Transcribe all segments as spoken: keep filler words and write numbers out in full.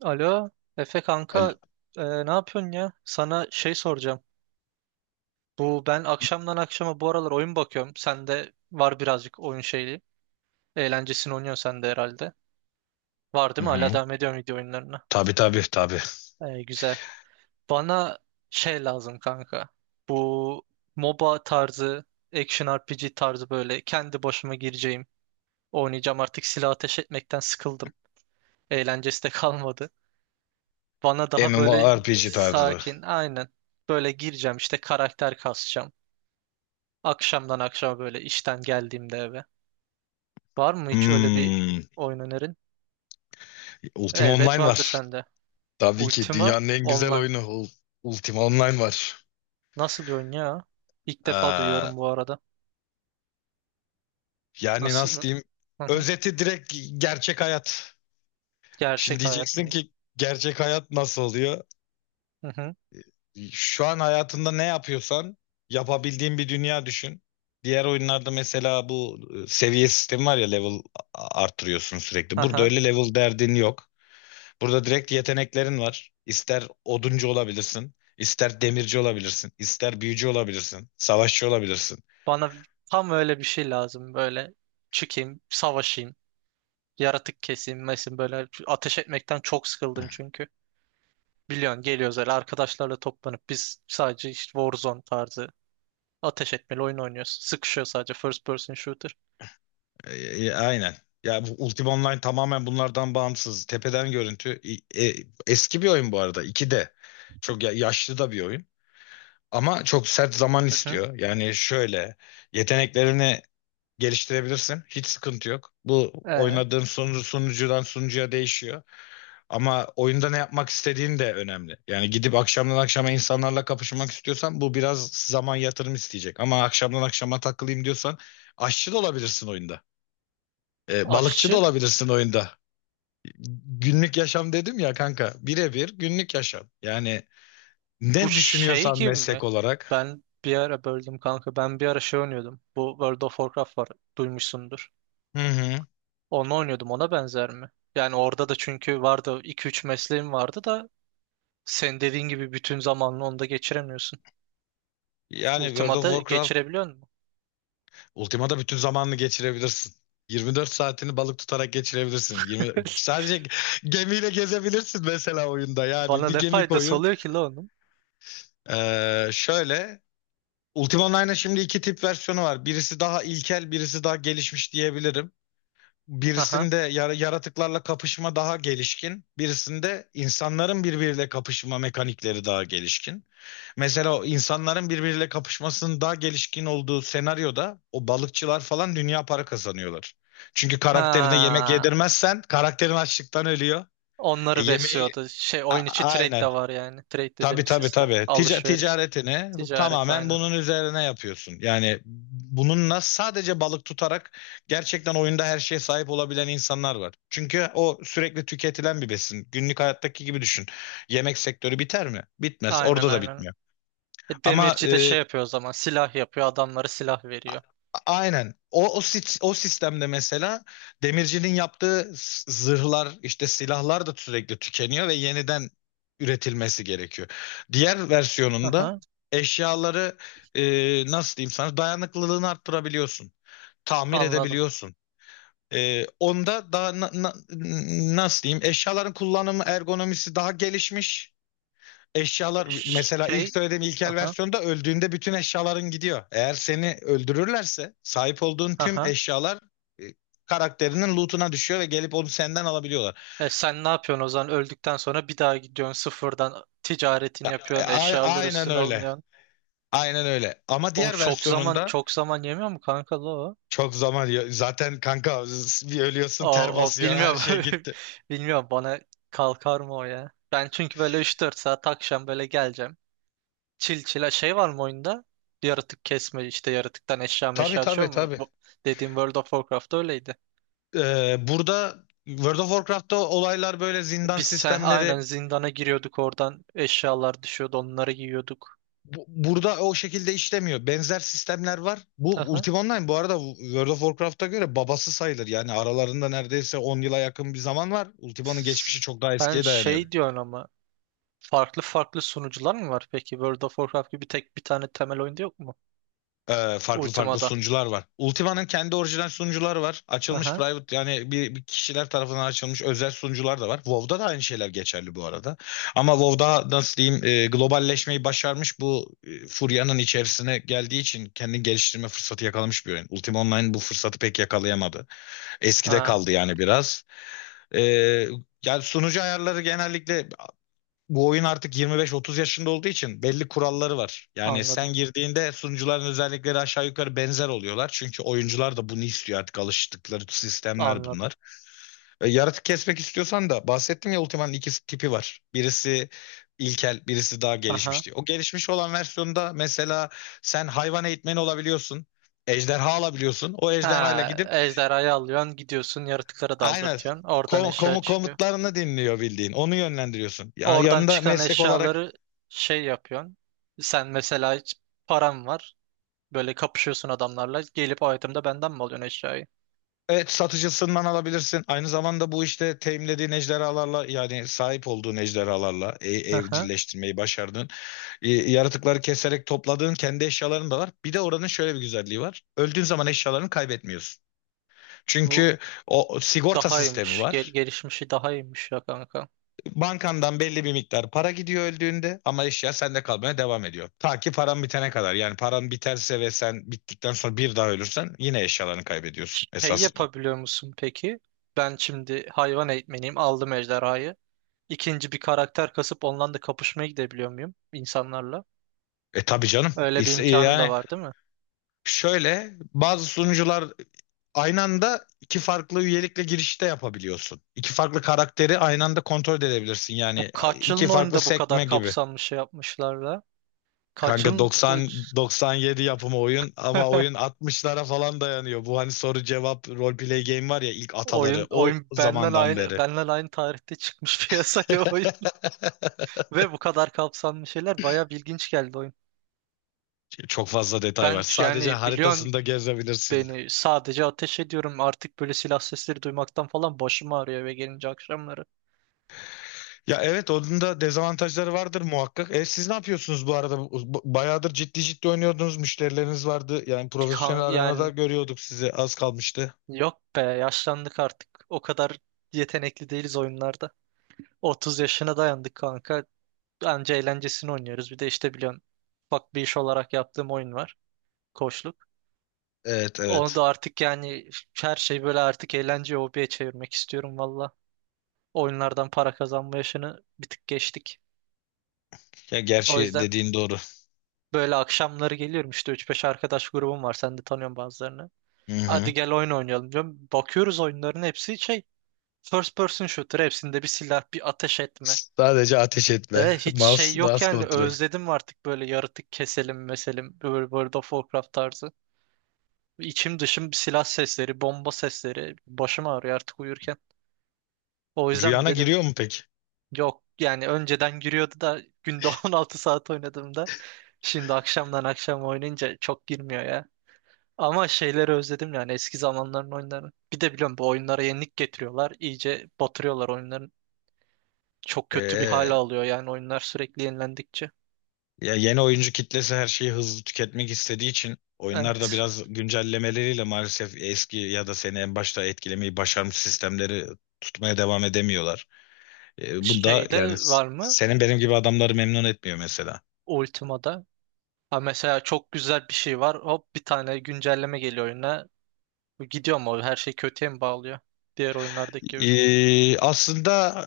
Alo, Efe kanka, Al- e, ne yapıyorsun ya? Sana şey soracağım. Bu ben akşamdan akşama bu aralar oyun bakıyorum. Sende var birazcık oyun şeyi. Eğlencesini oynuyorsun sen de herhalde. Var değil Hı mi? Hala hı. devam ediyorum video oyunlarına. Tabii, tabii, tabii. E, güzel. Bana şey lazım kanka. Bu MOBA tarzı, action R P G tarzı böyle kendi başıma gireceğim. Oynayacağım artık silah ateş etmekten sıkıldım. Eğlencesi de kalmadı. Bana daha böyle MMORPG tarzı. sakin, aynen. Böyle gireceğim işte karakter kasacağım. Akşamdan akşama böyle işten geldiğimde eve. Var mı hiç öyle bir Hmm. oyun önerin? Ultima Elbet Online vardır var. sende. Tabii ki Ultima dünyanın en güzel Online. oyunu Ul- Ultima Online var. Nasıl bir oyun ya? İlk defa Ee, duyuyorum bu arada. yani Nasıl? nasıl diyeyim? Hı hı. Özeti direkt gerçek hayat. Şimdi Gerçek hayat diyeceksin mı? ki gerçek hayat nasıl oluyor? Hı hı. Şu an hayatında ne yapıyorsan yapabildiğin bir dünya düşün. Diğer oyunlarda mesela bu e, seviye sistemi var ya, level a- arttırıyorsun sürekli. Burada Aha. öyle level derdin yok. Burada direkt yeteneklerin var. İster oduncu olabilirsin, ister demirci olabilirsin, ister büyücü olabilirsin, savaşçı olabilirsin. Bana tam öyle bir şey lazım. Böyle çıkayım, savaşayım, yaratık keseyim, mesin böyle ateş etmekten çok sıkıldım çünkü. Biliyorsun geliyoruz öyle arkadaşlarla toplanıp biz sadece işte Warzone tarzı ateş etmeli oyun oynuyoruz. Sıkışıyor sadece first person shooter. E, e, aynen. Ya, bu Ultima Online tamamen bunlardan bağımsız. Tepeden görüntü. E, e, eski bir oyun bu arada. iki de Çok ya- yaşlı da bir oyun. Ama çok sert zaman Hı hı. istiyor. Yani şöyle, yeteneklerini geliştirebilirsin. Hiç sıkıntı yok. Bu Ee, oynadığın sunucu, sunucudan sunucuya değişiyor. Ama oyunda ne yapmak istediğin de önemli. Yani gidip akşamdan akşama insanlarla kapışmak istiyorsan bu biraz zaman yatırım isteyecek. Ama akşamdan akşama takılayım diyorsan, aşçı da olabilirsin oyunda. Ee, balıkçı da aşçı olabilirsin oyunda. Günlük yaşam dedim ya, kanka. Birebir günlük yaşam. Yani bu ne şey düşünüyorsan gibi mi? meslek olarak. Ben bir ara böldüm kanka. Ben bir ara şey oynuyordum. Bu World of Warcraft var. Duymuşsundur. Hı hı. Onu oynuyordum. Ona benzer mi? Yani orada da çünkü vardı iki üç mesleğim vardı da sen dediğin gibi bütün zamanını onda geçiremiyorsun. Yani World of Ultima'da Warcraft. geçirebiliyor musun? Ultima'da bütün zamanını geçirebilirsin. yirmi dört saatini balık tutarak geçirebilirsin. yirmi sadece gemiyle gezebilirsin mesela oyunda. Yani Bana bir ne gemi faydası koyup. oluyor ki la onun? Ee, şöyle, Ultima Online'ın şimdi iki tip versiyonu var. Birisi daha ilkel, birisi daha gelişmiş diyebilirim. Aha. Birisinde yar- yaratıklarla kapışma daha gelişkin, birisinde insanların birbiriyle kapışma mekanikleri daha gelişkin. Mesela o insanların birbiriyle kapışmasının daha gelişkin olduğu senaryoda o balıkçılar falan dünya para kazanıyorlar. Çünkü karakterine yemek Ha. yedirmezsen karakterin açlıktan ölüyor. E, Onları yemeği besliyordu. Şey A- oyun içi trade de aynen. var yani. Trade Tabii, dediğimiz tabii, sistem. tabii. Tica- Alışveriş. ticaretini Ticaret tamamen aynen. bunun üzerine yapıyorsun. Yani bununla sadece balık tutarak gerçekten oyunda her şeye sahip olabilen insanlar var. Çünkü o sürekli tüketilen bir besin. Günlük hayattaki gibi düşün. Yemek sektörü biter mi? Bitmez. Aynen Orada da aynen. bitmiyor. E, Ama demirci de e, şey yapıyor o zaman. Silah yapıyor. Adamlara silah veriyor. Aynen. O, o, sit- o sistemde mesela demircinin yaptığı s- zırhlar, işte silahlar da sürekli tükeniyor ve yeniden üretilmesi gerekiyor. Diğer versiyonunda Aha, eşyaları, e, nasıl diyeyim sana, dayanıklılığını arttırabiliyorsun. Tamir anladım. edebiliyorsun. E, onda daha na- na- nasıl diyeyim, eşyaların kullanımı ergonomisi daha gelişmiş eşyalar. Mesela ilk Şey. söylediğim ilkel Aha, versiyonda öldüğünde bütün eşyaların gidiyor. Eğer seni öldürürlerse sahip olduğun tüm aha. eşyalar e, karakterinin lootuna düşüyor ve gelip onu senden alabiliyorlar. E, sen ne yapıyorsun o zaman? Öldükten sonra bir daha gidiyorsun sıfırdan ticaretini Ya, e, yapıyorsun. a- Eşyalar aynen üstüne öyle. alınıyorsun. Aynen öyle. Ama Oğlum diğer çok zaman versiyonunda çok zaman yemiyor mu kanka la o? çok zaman yiyor. Zaten, kanka, bir O, ölüyorsun, ter o basıyor, her bilmiyorum. şey gitti. Bilmiyorum bana kalkar mı o ya? Ben çünkü böyle üç dört saat akşam böyle geleceğim. Çil çila şey var mı oyunda? Yaratık kesme işte yaratıktan eşya Tabii, meşya düşüyor tabii, mu? tabii. Bu dediğim World of Warcraft'ta öyleydi. Ee, burada World of Warcraft'ta olaylar böyle zindan Biz sen, aynen sistemleri, zindana giriyorduk oradan eşyalar düşüyordu onları giyiyorduk. bu- burada o şekilde işlemiyor. Benzer sistemler var. Bu Aha. Ultima Online bu arada World of Warcraft'a göre babası sayılır. Yani aralarında neredeyse on yıla yakın bir zaman var. Ultima'nın geçmişi çok daha Sen eskiye dayanıyor. şey diyorsun ama farklı farklı sunucular mı var peki? World of Warcraft gibi tek bir tane temel oyunda yok mu? Ee, farklı farklı Ultima'da. sunucular var. Ultima'nın kendi orijinal sunucuları var. Açılmış Aha. private, yani bir, bir kişiler tarafından açılmış özel sunucular da var. WoW'da da aynı şeyler geçerli bu arada. Ama WoW'da nasıl diyeyim, e, globalleşmeyi başarmış bu, e, furyanın içerisine geldiği için kendini geliştirme fırsatı yakalamış bir oyun. Ultima Online bu fırsatı pek yakalayamadı. Eskide Ha, kaldı yani biraz. Ee, yani sunucu ayarları genellikle, bu oyun artık yirmi beş otuz yaşında olduğu için belli kuralları var. Yani anladım. sen girdiğinde sunucuların özellikleri aşağı yukarı benzer oluyorlar. Çünkü oyuncular da bunu istiyor, artık alıştıkları sistemler Anladım. bunlar. Ee, yaratık kesmek istiyorsan da bahsettim ya, Ultima'nın iki tipi var. Birisi ilkel, birisi daha Aha. gelişmiş diye. O gelişmiş olan versiyonda mesela sen hayvan eğitmeni olabiliyorsun. Ejderha alabiliyorsun. O ejderhayla Ha, gidip. ejderhayı alıyorsun gidiyorsun yaratıklara Aynen. daldırtıyorsun. Oradan Kom eşya komu- çıkıyor. Komutlarını dinliyor, bildiğin. Onu yönlendiriyorsun. Ya- Oradan Yanında çıkan meslek olarak, eşyaları şey yapıyorsun. Sen mesela hiç param var. Böyle kapışıyorsun adamlarla. Gelip o item'da benden mi alıyorsun eşyayı? evet, satıcısından alabilirsin. Aynı zamanda bu işte teminlediğin ejderhalarla, yani sahip olduğun ejderhalarla, e- Aha, evcilleştirmeyi başardığın, e, yaratıkları keserek topladığın kendi eşyaların da var. Bir de oranın şöyle bir güzelliği var. Öldüğün zaman eşyalarını kaybetmiyorsun. bu Çünkü o o sigorta daha sistemi iyiymiş. Gel var. gelişmişi daha iyiymiş ya kanka. Bankandan belli bir miktar para gidiyor öldüğünde ama eşya sende kalmaya devam ediyor. Ta ki paran bitene kadar. Yani paran biterse ve sen bittikten sonra bir daha ölürsen yine eşyalarını kaybediyorsun Şey esasında. yapabiliyor musun peki? Ben şimdi hayvan eğitmeniyim. Aldım ejderhayı. İkinci bir karakter kasıp ondan da kapışmaya gidebiliyor muyum insanlarla? E, tabii canım. Öyle bir İşte, imkanım da yani, var değil mi? şöyle bazı sunucular aynı anda iki farklı üyelikle girişte yapabiliyorsun. İki farklı karakteri aynı anda kontrol edebilirsin. Bu Yani kaç iki yılın farklı oyunda bu kadar sekme gibi. kapsamlı şey yapmışlar da? Kaç Kanka, yılın... doksan doksan yedi yapımı oyun ama oyun altmışlara falan dayanıyor. Bu hani soru cevap roleplay game var ya, ilk ataları Oyun o oyun benden zamandan aynı beri. benden aynı tarihte çıkmış piyasaya oyun ve bu kadar kapsamlı şeyler bayağı ilginç geldi oyun. Çok fazla detay var. Ben Sadece yani biliyorsun haritasında gezebilirsin. beni sadece ateş ediyorum artık böyle silah sesleri duymaktan falan başım ağrıyor eve gelince akşamları. Ya, evet, onun da dezavantajları vardır muhakkak. E, siz ne yapıyorsunuz bu arada? Bu- Bayağıdır ciddi ciddi oynuyordunuz. Müşterileriniz vardı. Yani Kan- profesyonel arenada yani görüyorduk sizi. Az kalmıştı. yok be yaşlandık artık o kadar yetenekli değiliz oyunlarda. otuz yaşına dayandık kanka anca eğlencesini oynuyoruz bir de işte biliyorsun ufak bir iş olarak yaptığım oyun var koçluk. Evet, Onu da evet. artık yani her şey böyle artık eğlence hobiye çevirmek istiyorum valla. Oyunlardan para kazanma yaşını bir tık geçtik. Ya, O gerçi yüzden dediğin doğru. böyle akşamları geliyorum işte üç beş arkadaş grubum var sen de tanıyorsun bazılarını. Hı Hadi hı. gel oyun oynayalım diyorum. Bakıyoruz oyunların hepsi şey first person shooter hepsinde bir silah bir ateş etme. Sadece ateş etme. E, hiç şey Mouse, yok mouse yani kontrol. özledim artık böyle yaratık keselim meselim böyle World of Warcraft tarzı. İçim dışım silah sesleri bomba sesleri başım ağrıyor artık uyurken. O yüzden mi Rüyana dedim. giriyor mu peki? Yok yani önceden giriyordu da günde on altı saat oynadığımda şimdi akşamdan akşam oynayınca çok girmiyor ya. Ama şeyleri özledim yani eski zamanların oyunlarını. Bir de biliyorum bu oyunlara yenilik getiriyorlar. İyice batırıyorlar oyunların. Çok kötü bir hal Ee, alıyor yani oyunlar sürekli yenilendikçe. ya yeni oyuncu kitlesi her şeyi hızlı tüketmek istediği için oyunlar da Evet. biraz güncellemeleriyle maalesef eski ya da seni en başta etkilemeyi başarmış sistemleri tutmaya devam edemiyorlar. Ee, bu, yani Şeyde s- var mı? senin benim gibi adamları memnun etmiyor mesela. Ultima'da. Ha mesela çok güzel bir şey var. Hop bir tane güncelleme geliyor oyuna. Gidiyor mu? Her şey kötüye mi bağlıyor? Diğer oyunlardaki gibi. Ee, aslında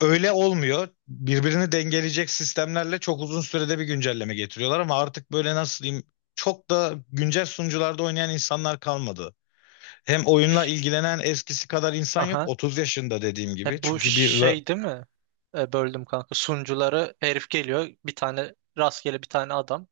öyle olmuyor. Birbirini dengeleyecek sistemlerle çok uzun sürede bir güncelleme getiriyorlar ama artık böyle, nasıl diyeyim, çok da güncel sunucularda oynayan insanlar kalmadı. Hem oyunla Şş. ilgilenen eskisi kadar insan yok. otuz yaşında dediğim gibi. E, bu Çünkü bir ve- şey değil mi? E, böldüm kanka. Sunucuları herif geliyor. Bir tane rastgele bir tane adam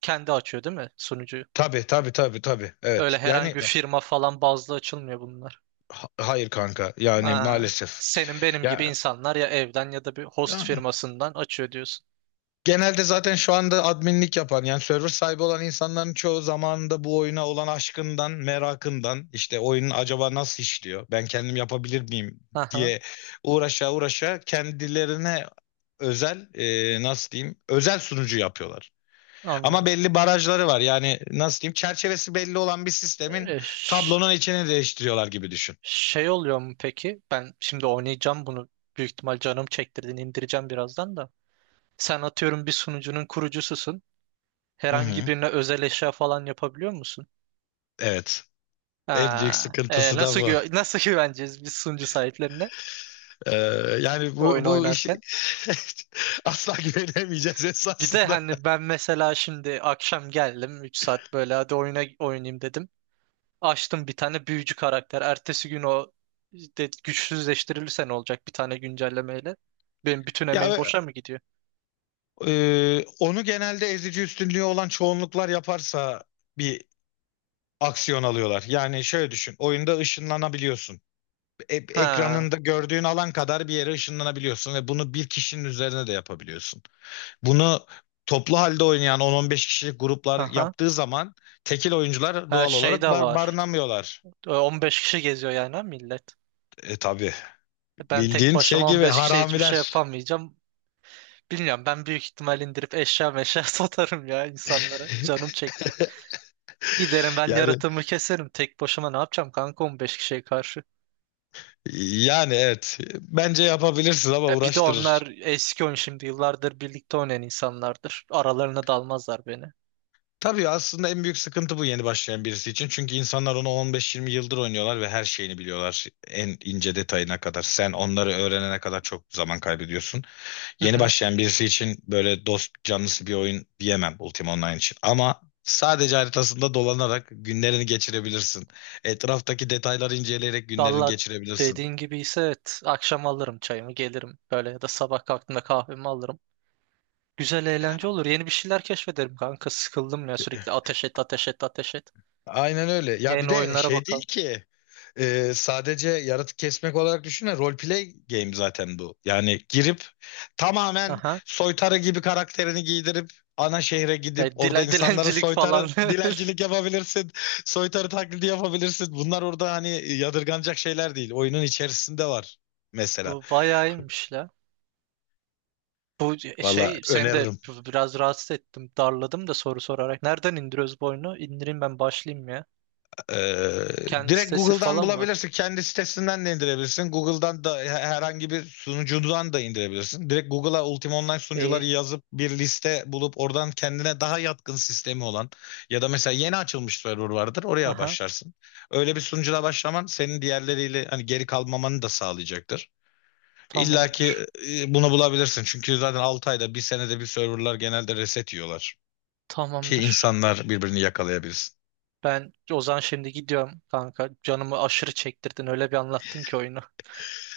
kendi açıyor değil mi sunucuyu? tabii tabii, tabii, tabii. Öyle Evet. herhangi Yani bir firma falan bazlı açılmıyor bunlar. ha- hayır, kanka. Yani Aa, maalesef. senin benim gibi Ya insanlar ya evden ya da bir host ya, firmasından açıyor diyorsun. genelde zaten şu anda adminlik yapan, yani server sahibi olan insanların çoğu zamanında bu oyuna olan aşkından, merakından, işte oyunun acaba nasıl işliyor? Ben kendim yapabilir miyim Aha, diye uğraşa uğraşa kendilerine özel, e, nasıl diyeyim, özel sunucu yapıyorlar. Ama anladım. belli barajları var. Yani nasıl diyeyim? Çerçevesi belli olan bir sistemin E, ş- tablonun içini değiştiriyorlar gibi düşün. şey oluyor mu peki? Ben şimdi oynayacağım bunu. Büyük ihtimal canım çektirdin indireceğim birazdan da. Sen atıyorum bir sunucunun kurucususun. Hı Herhangi hı. birine özel eşya falan yapabiliyor musun? Evet. En büyük Ha, e, sıkıntısı da nasıl bu. güve- nasıl güveneceğiz biz sunucu sahiplerine Ee, yani oyun bu bu iş, oynarken? asla güvenemeyeceğiz Bir de esasında. hani ben mesela şimdi akşam geldim üç saat böyle hadi oyuna oynayayım dedim. Açtım bir tane büyücü karakter. Ertesi gün o de, güçsüzleştirilirse ne olacak bir tane güncellemeyle? Benim bütün emeğim Ya, boşa mı gidiyor? e, onu genelde ezici üstünlüğü olan çoğunluklar yaparsa bir aksiyon alıyorlar. Yani şöyle düşün, oyunda ışınlanabiliyorsun. E- Ha, ekranında gördüğün alan kadar bir yere ışınlanabiliyorsun ve bunu bir kişinin üzerine de yapabiliyorsun. Bunu toplu halde oynayan on on beş kişilik gruplar aha. yaptığı zaman tekil oyuncular Her doğal şey olarak de bar var. barınamıyorlar. E, on beş kişi geziyor yani ha millet. E, tabii, Ben tek bildiğin şey başıma on gibi beş kişiye hiçbir şey haramiler. yapamayacağım. Bilmiyorum ben büyük ihtimal indirip eşya meşya satarım ya insanlara. Canım çekti. Giderim ben Yani yaratımı keserim. Tek başıma ne yapacağım kanka on beş kişiye karşı. yani evet, bence yapabilirsin ama E bir de onlar uğraştırır. eski oyun şimdi yıllardır birlikte oynayan insanlardır. Aralarına dalmazlar beni. Tabii aslında en büyük sıkıntı bu, yeni başlayan birisi için. Çünkü insanlar onu on beş yirmi yıldır oynuyorlar ve her şeyini biliyorlar. En ince detayına kadar. Sen onları öğrenene kadar çok zaman kaybediyorsun. Hı Yeni hı. başlayan birisi için böyle dost canlısı bir oyun diyemem Ultima Online için. Ama sadece haritasında dolanarak günlerini geçirebilirsin. Etraftaki detayları inceleyerek günlerini Valla geçirebilirsin. dediğin gibi ise evet, akşam alırım çayımı gelirim. Böyle ya da sabah kalktığımda kahvemi alırım. Güzel eğlence olur. Yeni bir şeyler keşfederim kanka. Sıkıldım ya sürekli ateş et ateş et ateş et. Aynen öyle. Ya, bir Yeni de oyunlara şey değil bakalım. ki. Ee, sadece yaratık kesmek olarak düşünme. Roleplay game zaten bu. Yani girip tamamen Aha. soytarı gibi karakterini giydirip ana şehre gidip Ya, orada dile- insanlara dilencilik falan. soytarı dilencilik yapabilirsin. Soytarı taklidi yapabilirsin. Bunlar orada hani yadırganacak şeyler değil. Oyunun içerisinde var mesela. Bu bayağı iyiymiş la. Bu e, Valla şey seni de öneririm. biraz rahatsız ettim. Darladım da soru sorarak. Nereden indiriyoruz bu oyunu? İndireyim ben başlayayım ya. Ee, Kendi direkt sitesi Google'dan falan var. bulabilirsin. Kendi sitesinden de indirebilirsin. Google'dan da herhangi bir sunucudan da indirebilirsin. Direkt Google'a Ultima Online İyi. sunucuları yazıp bir liste bulup oradan kendine daha yatkın sistemi olan ya da mesela yeni açılmış server vardır. Oraya Aha. başlarsın. Öyle bir sunucuda başlaman senin diğerleriyle hani geri kalmamanı da sağlayacaktır. İlla ki, Tamamdır. e, bunu bulabilirsin. Çünkü zaten altı ayda bir, senede bir, serverlar genelde reset yiyorlar. Ki Tamamdır. insanlar birbirini yakalayabilsin. Ben o zaman şimdi gidiyorum kanka. Canımı aşırı çektirdin. Öyle bir anlattın ki oyunu.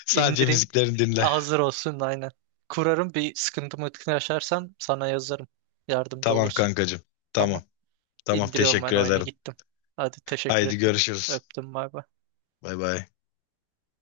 Sadece İndireyim. müziklerini dinle. Hazır olsun aynen. Kurarım bir sıkıntımı yaşarsam sana yazarım. Yardımcı Tamam, olursun. kankacığım. Tamam. Tamam. Tamam, İndiriyorum ben teşekkür oyunu ederim. gittim. Hadi teşekkür Haydi ettim. görüşürüz. Öptüm bay bay. Bay bay.